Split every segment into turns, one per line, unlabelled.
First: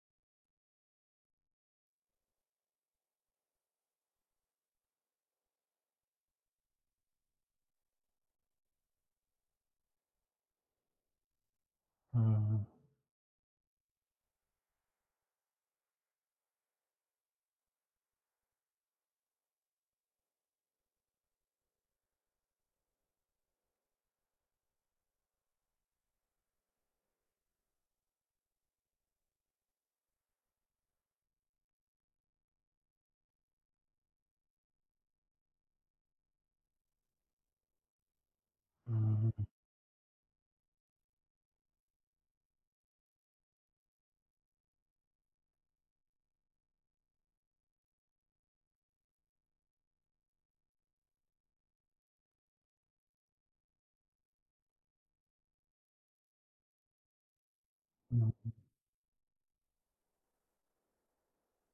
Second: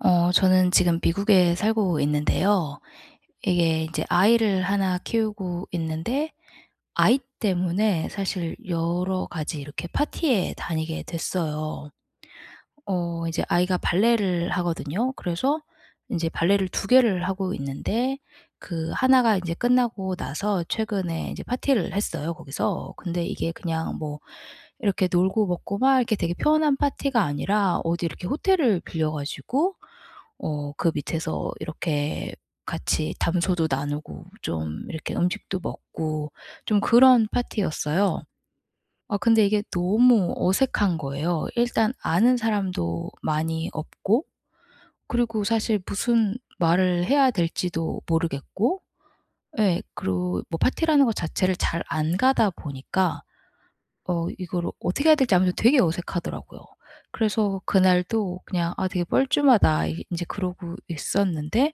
어 저는 지금 미국에 살고 있는데요. 이게 이제 아이를 하나 키우고 있는데 아이 때문에 사실 여러 가지 이렇게 파티에 다니게 됐어요.
음.
어 이제 아이가 발레를 하거든요. 그래서 인제 발레를 2 개를 하고 있는데 그 하나가 이제 끝나고 나서 최근에 이제 파티를 했어요, 거기서. 근데 이게 그냥 뭐 이렇게 놀고 먹고 막 이렇게 되게 편한 파티가 아니라 어디 이렇게 호텔을 빌려 가지고 어 그 밑에서 이렇게 같이 담소도 나누고 좀 이렇게 음식도 먹고 좀 그런 파티였어요. 아
음.
근데 이게 너무 어색한 거예요. 일단 아는 사람도 많이 없고 그리고 사실 무슨 말을 해야 될지도 모르겠고 예 그리고 뭐 파티라는 거 자체를 잘 안 가다 보니까 어 이거를 어떻게 해야 될지 아무래도 되게 어색하더라고요. 그래서
음.
그날도 그냥 '아 되게 뻘쭘하다.' 인제 그러고 있었는데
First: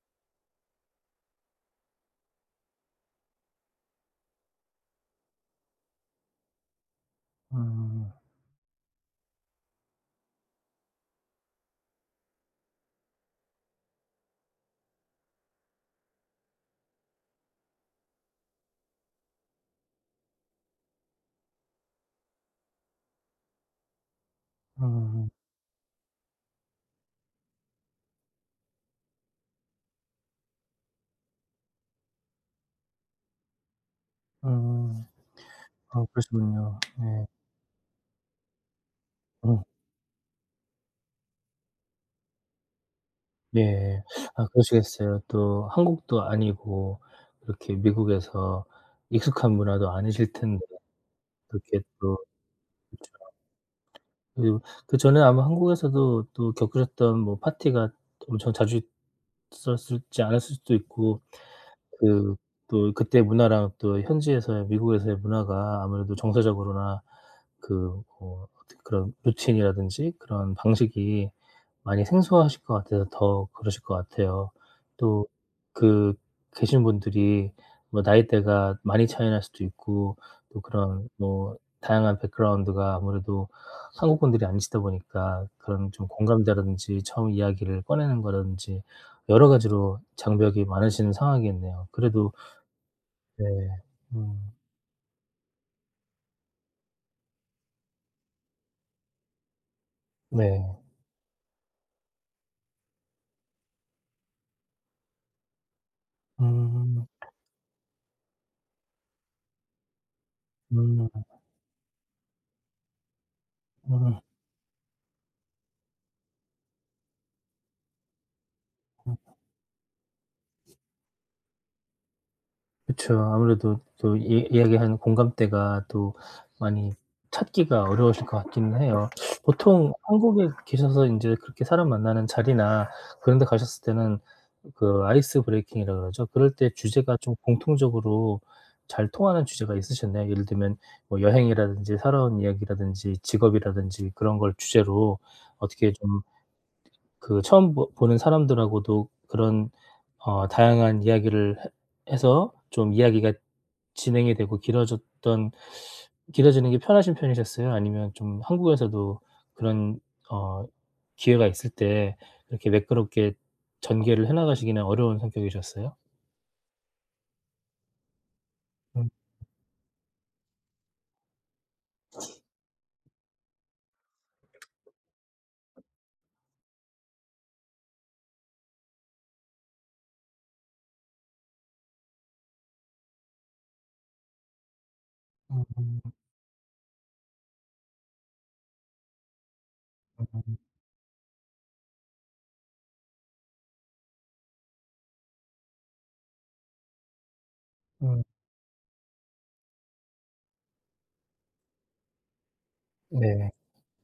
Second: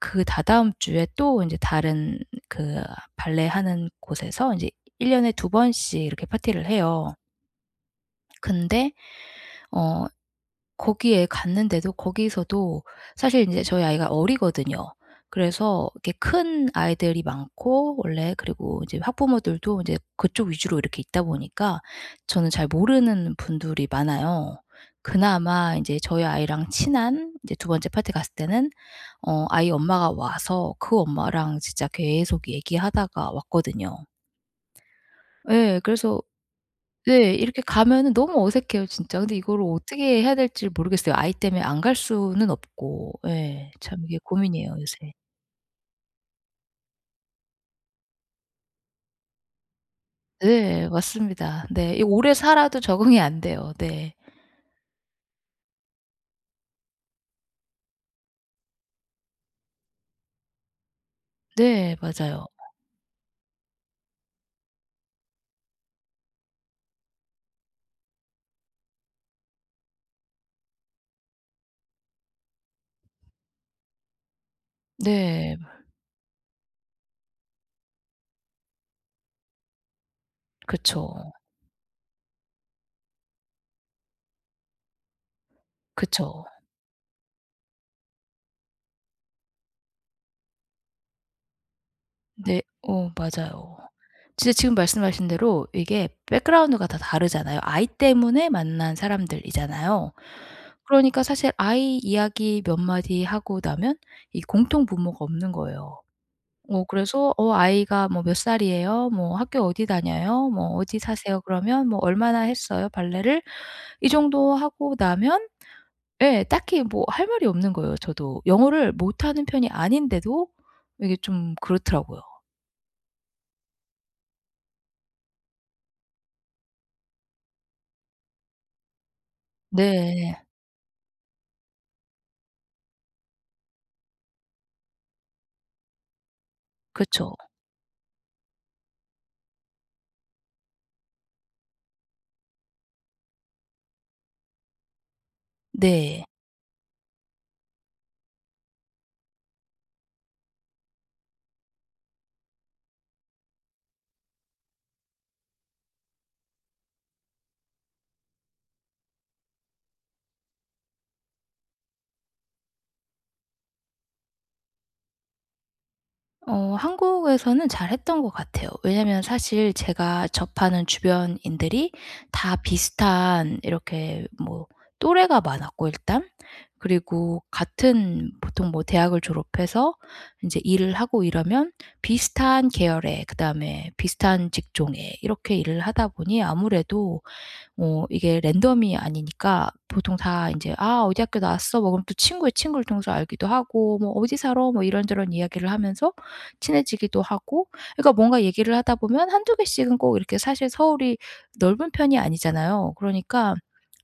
그 다다음 주에 또 인제 다른 그 발레하는 곳에서 이제 1 년에 2 번씩 이렇게 파티를 해요.
음.
근데 어 거기에 갔는데도 거기서도 사실 인제 저희 아이가 어리거든요. 그래서 이렇게 큰 아이들이 많고 원래 그리고 이제 학부모들도 이제 그쪽 위주로 이렇게 있다 보니까 저는 잘 모르는 분들이 많아요.
음.
그나마 이제 저희 아이랑 친한 이제 2 번째 파티 갔을 때는 어 아이 엄마가 와서 그 엄마랑 진짜 계속 얘기하다가 왔거든요.
음.
예,
아
그래서
그러시군요. 네.
네 이렇게 가면 너무 어색해요, 진짜. 근데
어.
이걸 어떻게 해야 될지를 모르겠어요. 아이 때문에 안 갈 수는 없고. 예.
예.
참 이게
아
고민이에요, 요새.
그러시겠어요. 또 한국도 아니고 이렇게 미국에서 익숙한 문화도 아니실 텐데.
네 맞습니다.
그렇게
네. 이게
또
오래 살아도
그쵸.
적응이 안 돼요. 네.
그리고 그전에 아마 한국에서도 또 겪으셨던 뭐 파티가 엄청 자주 있었을지 않았을 수도 있고
네,
그
맞아요.
또 그때 문화랑 또 현지에서의 미국에서의 문화가 아무래도 정서적으로나 그 뭐 어떻게 그런 루틴이라든지 그런 방식이 많이 생소하실 것 같아서 더 그러실 것 같아요. 또
네.
그 계신 분들이 뭐 나이대가 많이 차이 날 수도 있고 또 그런
그쵸.
뭐 다양한 백그라운드가 아무래도 한국분들이 아니시다 보니까 그런 좀
그쵸.
공감대라든지 처음 이야기를 꺼내는 거라든지 여러 가지로 장벽이 많으신 상황이겠네요. 그래도
네. 어
네.
맞아요.
음.
진짜 지금 말씀하신 대로 이게 백그라운드가 다 다르잖아요. 아이 때문에 만난 사람들이잖아요.
네.
그러니까 사실 아이 이야기 몇 마디 하고 나면 이 공통 분모가 없는 거예요. 어
음.
그래서 "어 아이가 뭐 몇 살이에요? 뭐 학교 어디 다녀요? 뭐 어디
음.
사세요? 그러면 뭐 얼마나 했어요? 발레를?" 이
음.
정도 하고 나면 네 딱히 뭐 할 말이 없는 거예요, 저도. 영어를
음.
못하는 편이 아닌데도 이게 좀 그렇더라고요.
그쵸. 아무래도 또 이 이야기하는 공감대가 또 많이 찾기가 어려우실 것 같긴 해요. 보통
네.
한국에 계셔서 인제 그렇게 사람 만나는 자리나 그런 데 가셨을 때는 그 아이스 브레이킹이라고 그러죠. 그럴 때 주제가 좀
그쵸.
공통적으로 잘 통하는 주제가 있으셨나요? 예를 들면 뭐 여행이라든지 살아온 이야기라든지 직업이라든지 그런 걸 주제로 어떻게 좀
네.
그 처음 보 보는 사람들하고도 그런 어 다양한 이야기를 해 해서 좀 이야기가 진행이 되고 길어졌던 길어지는 게 편하신 편이셨어요? 아니면 좀 한국에서도 그런 어 기회가 있을 때 그렇게 매끄럽게 전개를 해 나가시기는 어려운 성격이셨어요?
어 한국에서는 잘 했던 것 같아요.
음.
왜냐하면 사실 제가 접하는 주변인들이 다 비슷한 이렇게 뭐 또래가 많았고 일단 그리고 같은 보통 뭐 대학을 졸업해서 인제 일을 하고 이러면 비슷한 계열에 그다음에 비슷한 직종에 이렇게
음
일을
음.
하다 보니 아무래도 뭐 이게 랜덤이 아니니까 보통 다
음.
인제 "아 어디 학교 나왔어." 뭐 그럼 또 친구의 친구를 통해서 알기도 하고 뭐 "어디 살아?" 뭐 이런저런 이야기를 하면서 친해지기도 하고. 그러니까
음.
뭔가 얘기를 하다보면 1-2 개씩은 꼭 이렇게 사실 서울이 넓은 편이 아니잖아요.
네.
그러니까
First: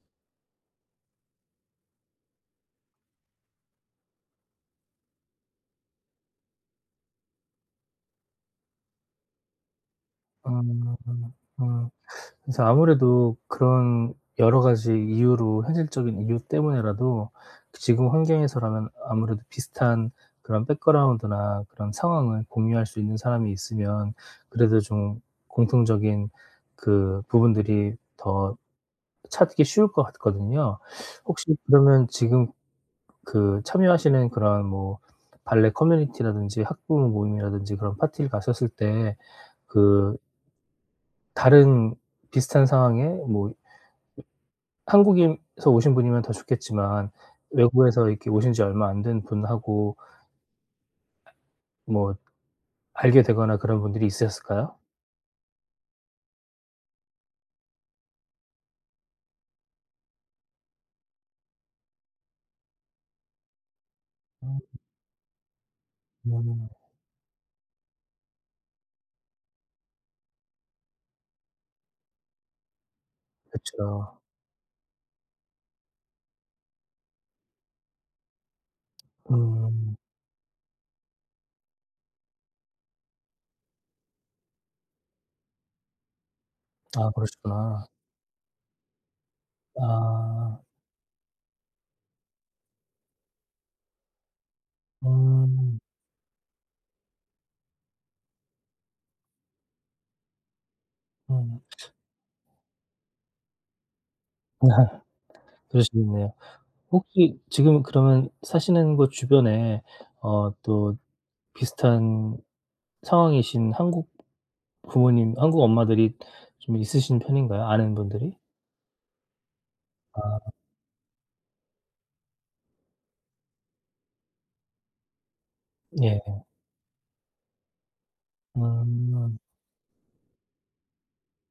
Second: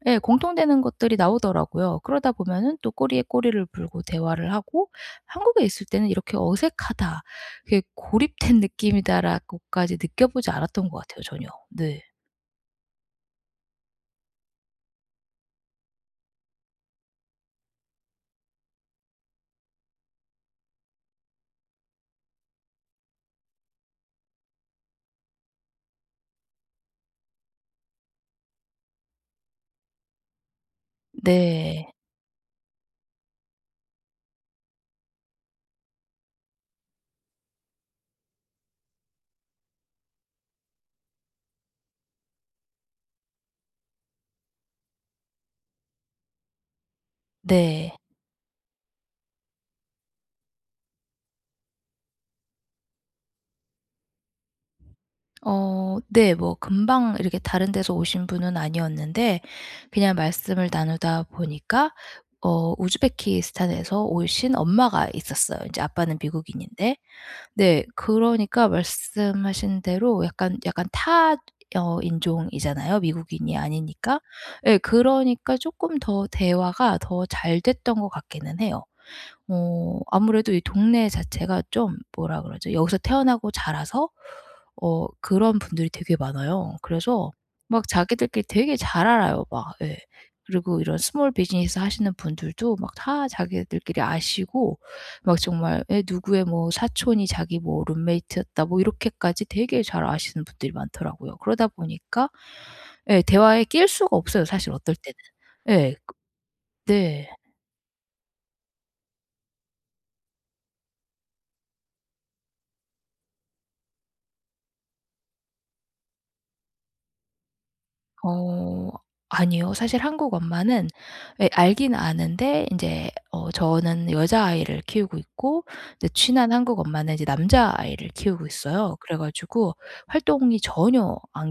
예 공통되는 것들이 나오더라고요. 그러다 보면은 또 꼬리에 꼬리를 물고 대화를 하고 한국에 있을 때는 이렇게 '어색하다.' 이렇게 '고립된 느낌이다.'라고까지 느껴 보지
아.
않았던 것 같아요, 전혀.
아.
네.
그래서 아무래도 그런 여러 가지 이유로 현실적인 이유 때문에라도 지금 환경에서라면 아무래도 비슷한 그런 백그라운드나 그런 상황을 공유할 수 있는 사람이 있으면 그래도 좀 공통적인 그 부분들이 더 찾기 쉬울 것 같거든요. 혹시
네.
그러면 지금 그 참여하시는 그런 뭐 발레 커뮤니티라든지 학부모 모임이라든지 그런 파티를 가셨을 때 그 다른 비슷한 상황에 뭐 ...한국에서 오신 분이면 더 좋겠지만
네.
외국에서 이렇게 오신지 얼마 안 된 분하고 뭐 알게 되거나 그런 분들이 있으셨을까요?
어 네 뭐 금방 이렇게 다른 데서 오신 분은 아니었는데 그냥 말씀을 나누다 보니까 어 우즈베키스탄에서 오신
음.
엄마가 있었어요, 이제 아빠는
음.
미국인인데. 네 그러니까 말씀하신 대로 약간 약간 타 어 인종이잖아요. 미국인이
그쵸.
아니니까. 예 그러니까 쪼끔 더 대화가 더 잘 됐던 것 같기는 해요.
음.
어 아무래도 이 동네 자체가 좀 뭐라 그러죠? 여기서 태어나고 자라서 어 그런 분들이 되게 많아요.
아
그래서
그러시구나.
막 자기들끼리 되게 잘 알아요 막 예.
아.
그리고 이런 스몰 비즈니스 하시는 분들도 막 다 자기들끼리 아시고 막
음.
정말 에 "누구의 뭐 사촌이 자기 뭐 룸메이트였다." 뭐 이렇게까지 되게 잘 아시는 분들이 많더라고요.
음.
그러다 보니까 예 대화에 낄 수가 없어요, 사실 어떨
아
때는. 예 그
그러시겠네요.
네.
혹시 지금 그러면 사시는 곳 주변에 어 또 비슷한 상황이신 한국 부모님, 한국 엄마들이 좀 있으신 편인가요? 아는 분들이?
어 아니요. 사실 한국
아.
엄마는 예 알긴 아는데 인제 어 저는 여자아이를 키우고 있고 이제
네.
친한 한국 엄마는 이제 남자 아이를 키우고 있어요. 그래
음.
가지고 활동이 전혀 안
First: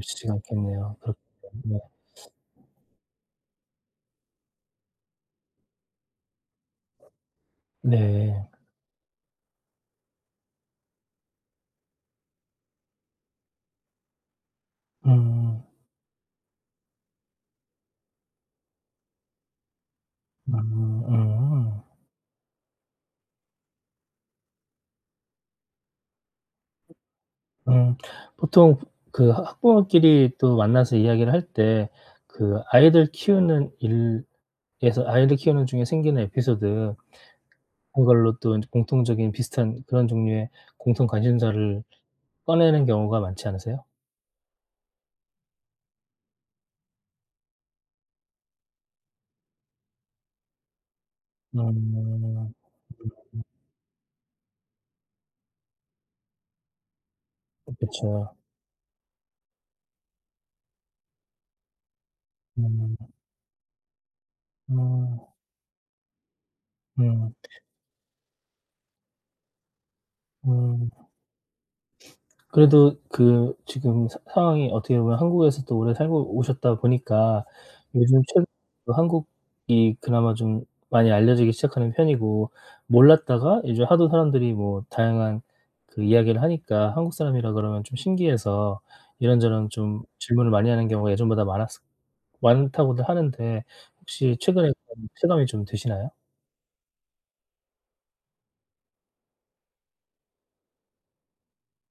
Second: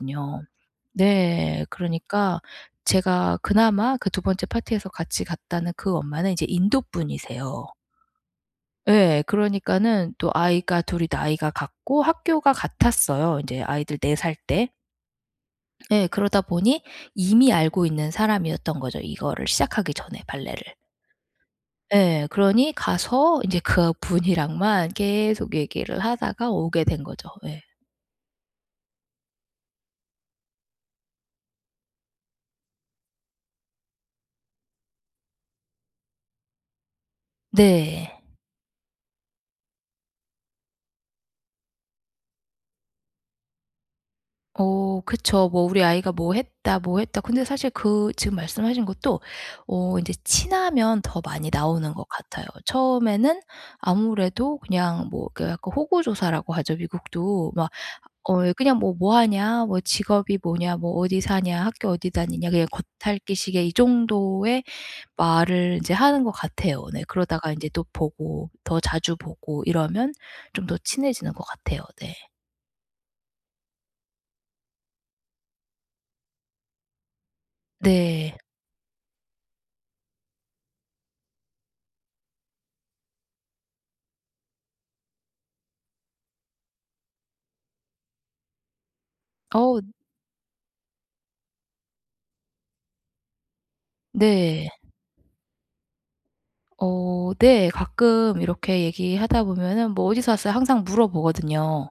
쉽지가 않겠네요. 그렇게 되면
네.
네.
그러니까 제가 그나마 그 2 번째 파티에서 같이 갔다는 그 엄마는 인제 인도 분이세요.
네.
예. 그러니까는 또 아이가 둘이 나이가 같고 학교가 같았어요 인제 아이들 4 살 때.
음.
예, 그러다 보니 이미 알고 있는 사람이었던 거죠, 이거를 시작하기 전에
음
발레를.
음.
예 그러니 가서 인제 그분이랑만 계속 얘기를 하다가 오게 된 거죠. 예.
음 보통 그 하 학부모끼리 또 만나서 이야기를 할 때 그 아이들 키우는 일에서 아이를 키우는 중에 생기는 에피소드 그런
네.
걸로 또 공통적인 비슷한 그런 종류의 공통 관심사를 꺼내는 경우가 많지 않으세요?
어 그쵸. 뭐 "우리 아이가 뭐 했다, 뭐 했다." 근데 사실 그 지금 말씀하신 것도 어 이제 친하면 더 많이
음.
나오는 것 같아요.
음음.
처음에는 아무래도 그냥 뭐 그 약간 호구조사라고 하죠, 미국도. 막
그 그쵸.
어 그냥 뭐 "뭐하냐. 뭐 직업이 뭐냐. 뭐 어디 사냐. 학교 어디 다니냐." 그냥
음.
겉핥기 식의 이 정도의
음.
말을 인제 하는 것 같아요. 네.
음.
그러다가 이제 또 보고 더 자주 보고 이러면 좀 더
음.
친해지는 것 같아요. 네.
그래도 그 지금 사 상황이 어떻게 보면 한국에서 또 오래 살고 오셨다 보니까 요즘
네.
최근 한국이 그나마 좀 많이 알려지기 시작하는 편이고 몰랐다가 이제 하도 사람들이 뭐 다양한 그 이야기를 하니까 한국 사람이라 그러면 좀 신기해서 이런저런
어.
좀 질문을 많이 하는 경우가 예전보다 많았을 많다고들 하는데 혹시
네.
최근에 그런 체감이 좀 드시나요?
어 네 가끔 이렇게 얘기하다 보면은 뭐 "어디서 왔어요?" 항상 물어보거든요.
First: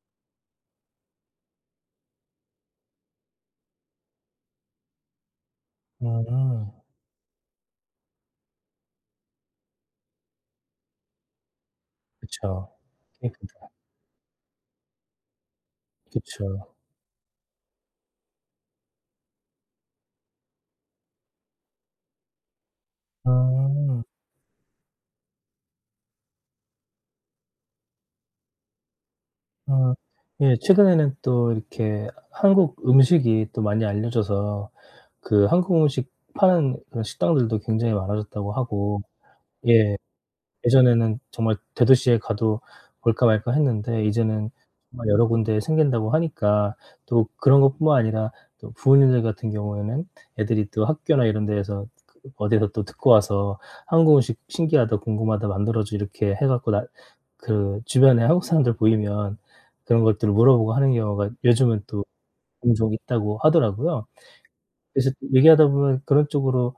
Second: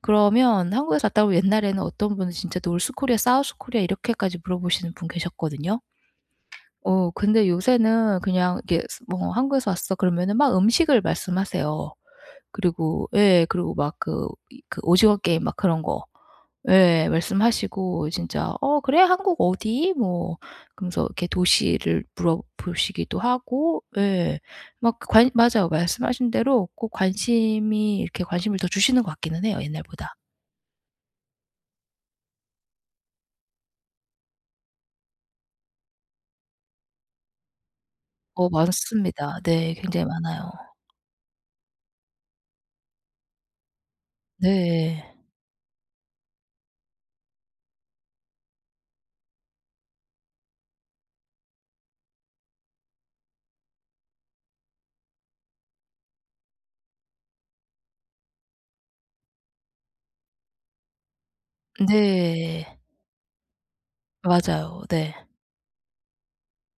그러면 한국에서 왔다 그러면 옛날에는 어떤 분은 진짜 "North Korea, South Korea?" 이렇게까지 물어보시는 분 계셨거든요.
음.
어 근데 요새는 그냥 이렇게 뭐 "한국에서 왔어." 그러면은 막 음식을 말씀하세요.
그쵸.
그리고 예
[unintelligible]
그리고 막 그 이 그 오징어 게임 막 그런 거
그쵸.
예 말씀하시고 진짜 "어 그래 한국 어디?" 뭐 그러면서 이렇게 도시를 물어 보시기도 하고
음.
예 막 관 맞아요. 말씀하신 대로 꼭 관심이 이렇게 관심을 더 주시는 것 같기는 해요
음
옛날보다.
예 최근에는 또 이렇게 한국 음식이 또 많이 알려져서 그 한국 음식 파는 그런 식당들도 굉장히
어
많아졌다고 하고
많습니다. 네,
예
굉장히 많아요.
예전에는 정말 대도시에 가도 볼까 말까 했는데 이제는
네.
여러 군데 생긴다고 하니까 또 그런 것 뿐만 아니라 또 부모님들 같은 경우에는 애들이 또 학교나 이런 데에서 그 어디서 또 듣고 와서 "한국 음식 신기하다. 궁금하다. 만들어 줘." 이렇게 해 갖고 나 그 주변에 한국 사람들 보이면 그런 것들을 물어보고 하는 경우가 요즘은 또
네.
종종 있다고 하더라고요.
맞아요.
그래서
네.
얘기하다 보면 그런 쪽으로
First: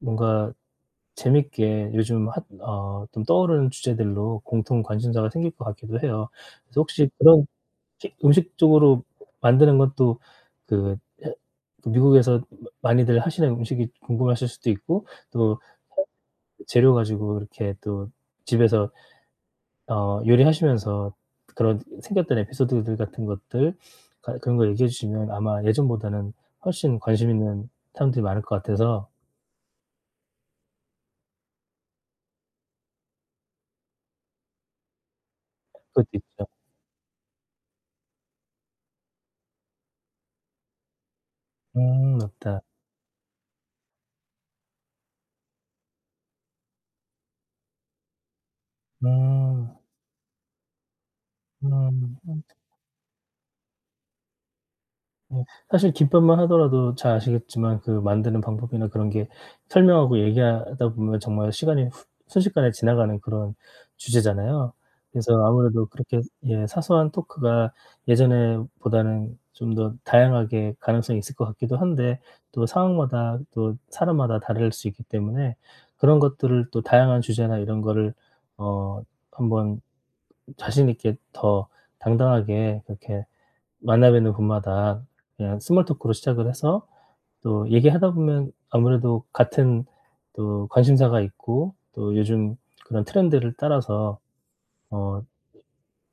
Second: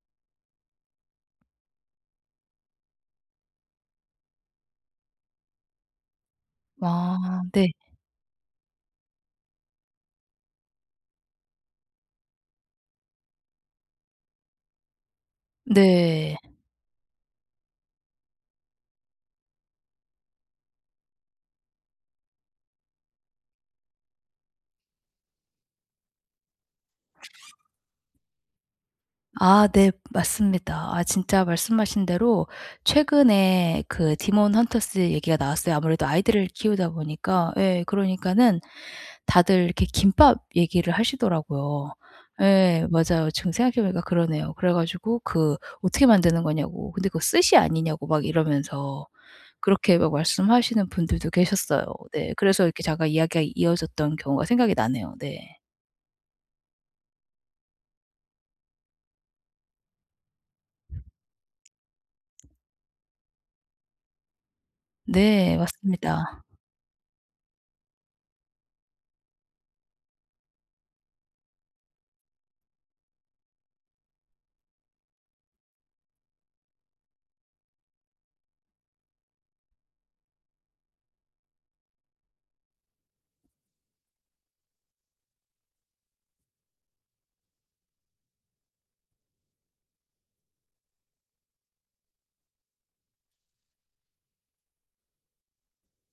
뭔가 재밌게 요즘 핫 어 좀 떠오르는 주제들로 공통 관심사가 생길 것 같기도 해요. 그래서 혹시
아
그런
네.
킥 음식 쪽으로 만드는 것도 그 해 미국에서 마 많이들 하시는 음식이 궁금하실 수도 있고 또
네.
[unintelligible] 재료 가지고 이렇게 또 집에서 어 요리하시면서 그런 생겼던 에피소드들 같은 것들 갈 그런 거 얘기해 주시면 아마 예전보다는 훨씬 관심있는 사람들이 많을 것 같아서
아 네. 맞습니다. 아 진짜 말씀하신 대로 최근에 그 디몬 헌터스 얘기가 나왔어요. 아무래도
그것도 있죠.
아이들을 키우다 보니까 예 그러니까는 다들 이렇게 김밥 얘기를 하시더라고요.
음 맞다.
예 맞아요. 지금 생각해 보니까 그러네요. 그래 가지고 그 어떻게 만드는 거냐고. 근데 그 스시 아니냐고 막 이러면서
음.
그렇게 막 말씀하시는 분들도 계셨어요.
음
네.
음.
그래서 이렇게 잠깐 이야기가 이어졌던 경우가 생각이 나네요.
예
네.
사실 김밥만 하더라도 잘 아시겠지만 그 만드는 방법이나 그런 게 설명하고 얘기하다 보면 정말 시간이 순식간에 지나가는 그런 주제잖아요. 그래서
네,
아무래도 그렇게
맞습니다.
예 사소한 토크가 예전에 보다는 좀 더 다양하게 가능성이 있을 것 같기도 한데 또 상황마다 또 사람마다 다를 수 있기 때문에 그런 것들을 또 다양한 주제나 이런 거를 어 한번 자신있게 더 당당하게 그렇게 만나 뵈는 분마다 그냥 스몰 토크로 시작을 해서 또 얘기하다 보면 아무래도 같은 또 관심사가 있고 또 요즘 그런 트렌드를 따라서 어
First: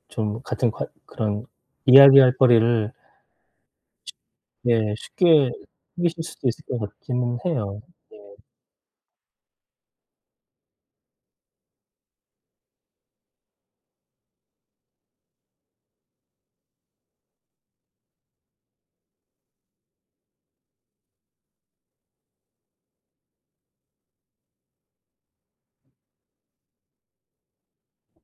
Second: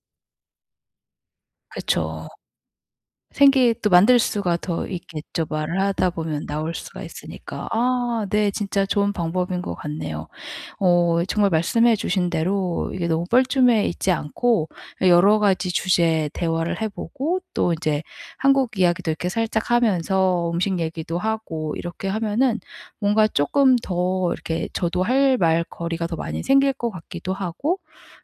좀 같은 과 그런
그쵸.
이야기할 거리를
생계 또 만들 수가 더
네.
있겠죠
쉽게
말을 하다
생기실
보면
수도 있을
나올
것
수가
같기는
있으니까.
해요. 네.
아 네, 진짜 좋은 방법인 것 같네요. 어 정말 말씀해 주신 대로 이게 너무 뻘쭘해 있지 않고 여러 가지 주제에 대화를 해 보고 또 이제 한국 이야기도 이렇게 살짝 하면서 음식 얘기도 하고 이렇게 하면은 뭔가 쪼끔 더 이렇게 저도 할 말 거리가 더 많이 생길 것 같기도 하고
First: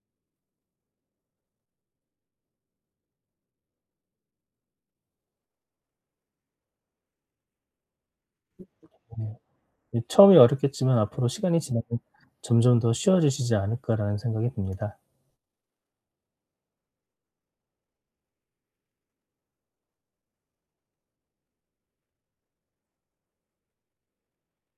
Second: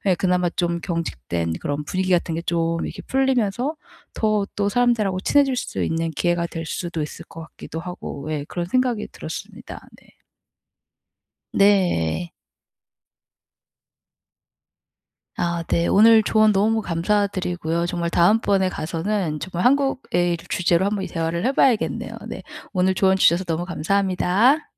예 그나마 좀 경직된 그런 분위기 같은 게 좀 이렇게 풀리면서 더 또 사람들하고 친해질 수 있는 기회가 될 수도 있을 것 같기도 하고 예 그런 생각이
네.
들었습니다.
이
네.
처음이 어렵겠지만 '앞으로 시간이 지나면
네.
점점 더 쉬워지시지 않을까.'라는 생각이 듭니다.
아 네. 오늘 조언 너무 감사드리고요. 정말 다음번에 가서는 정말 한국에 를 주제로 한번 이 대화를 해 봐야겠네요. 네. 오늘 조언 주셔서 너무 감사합니다.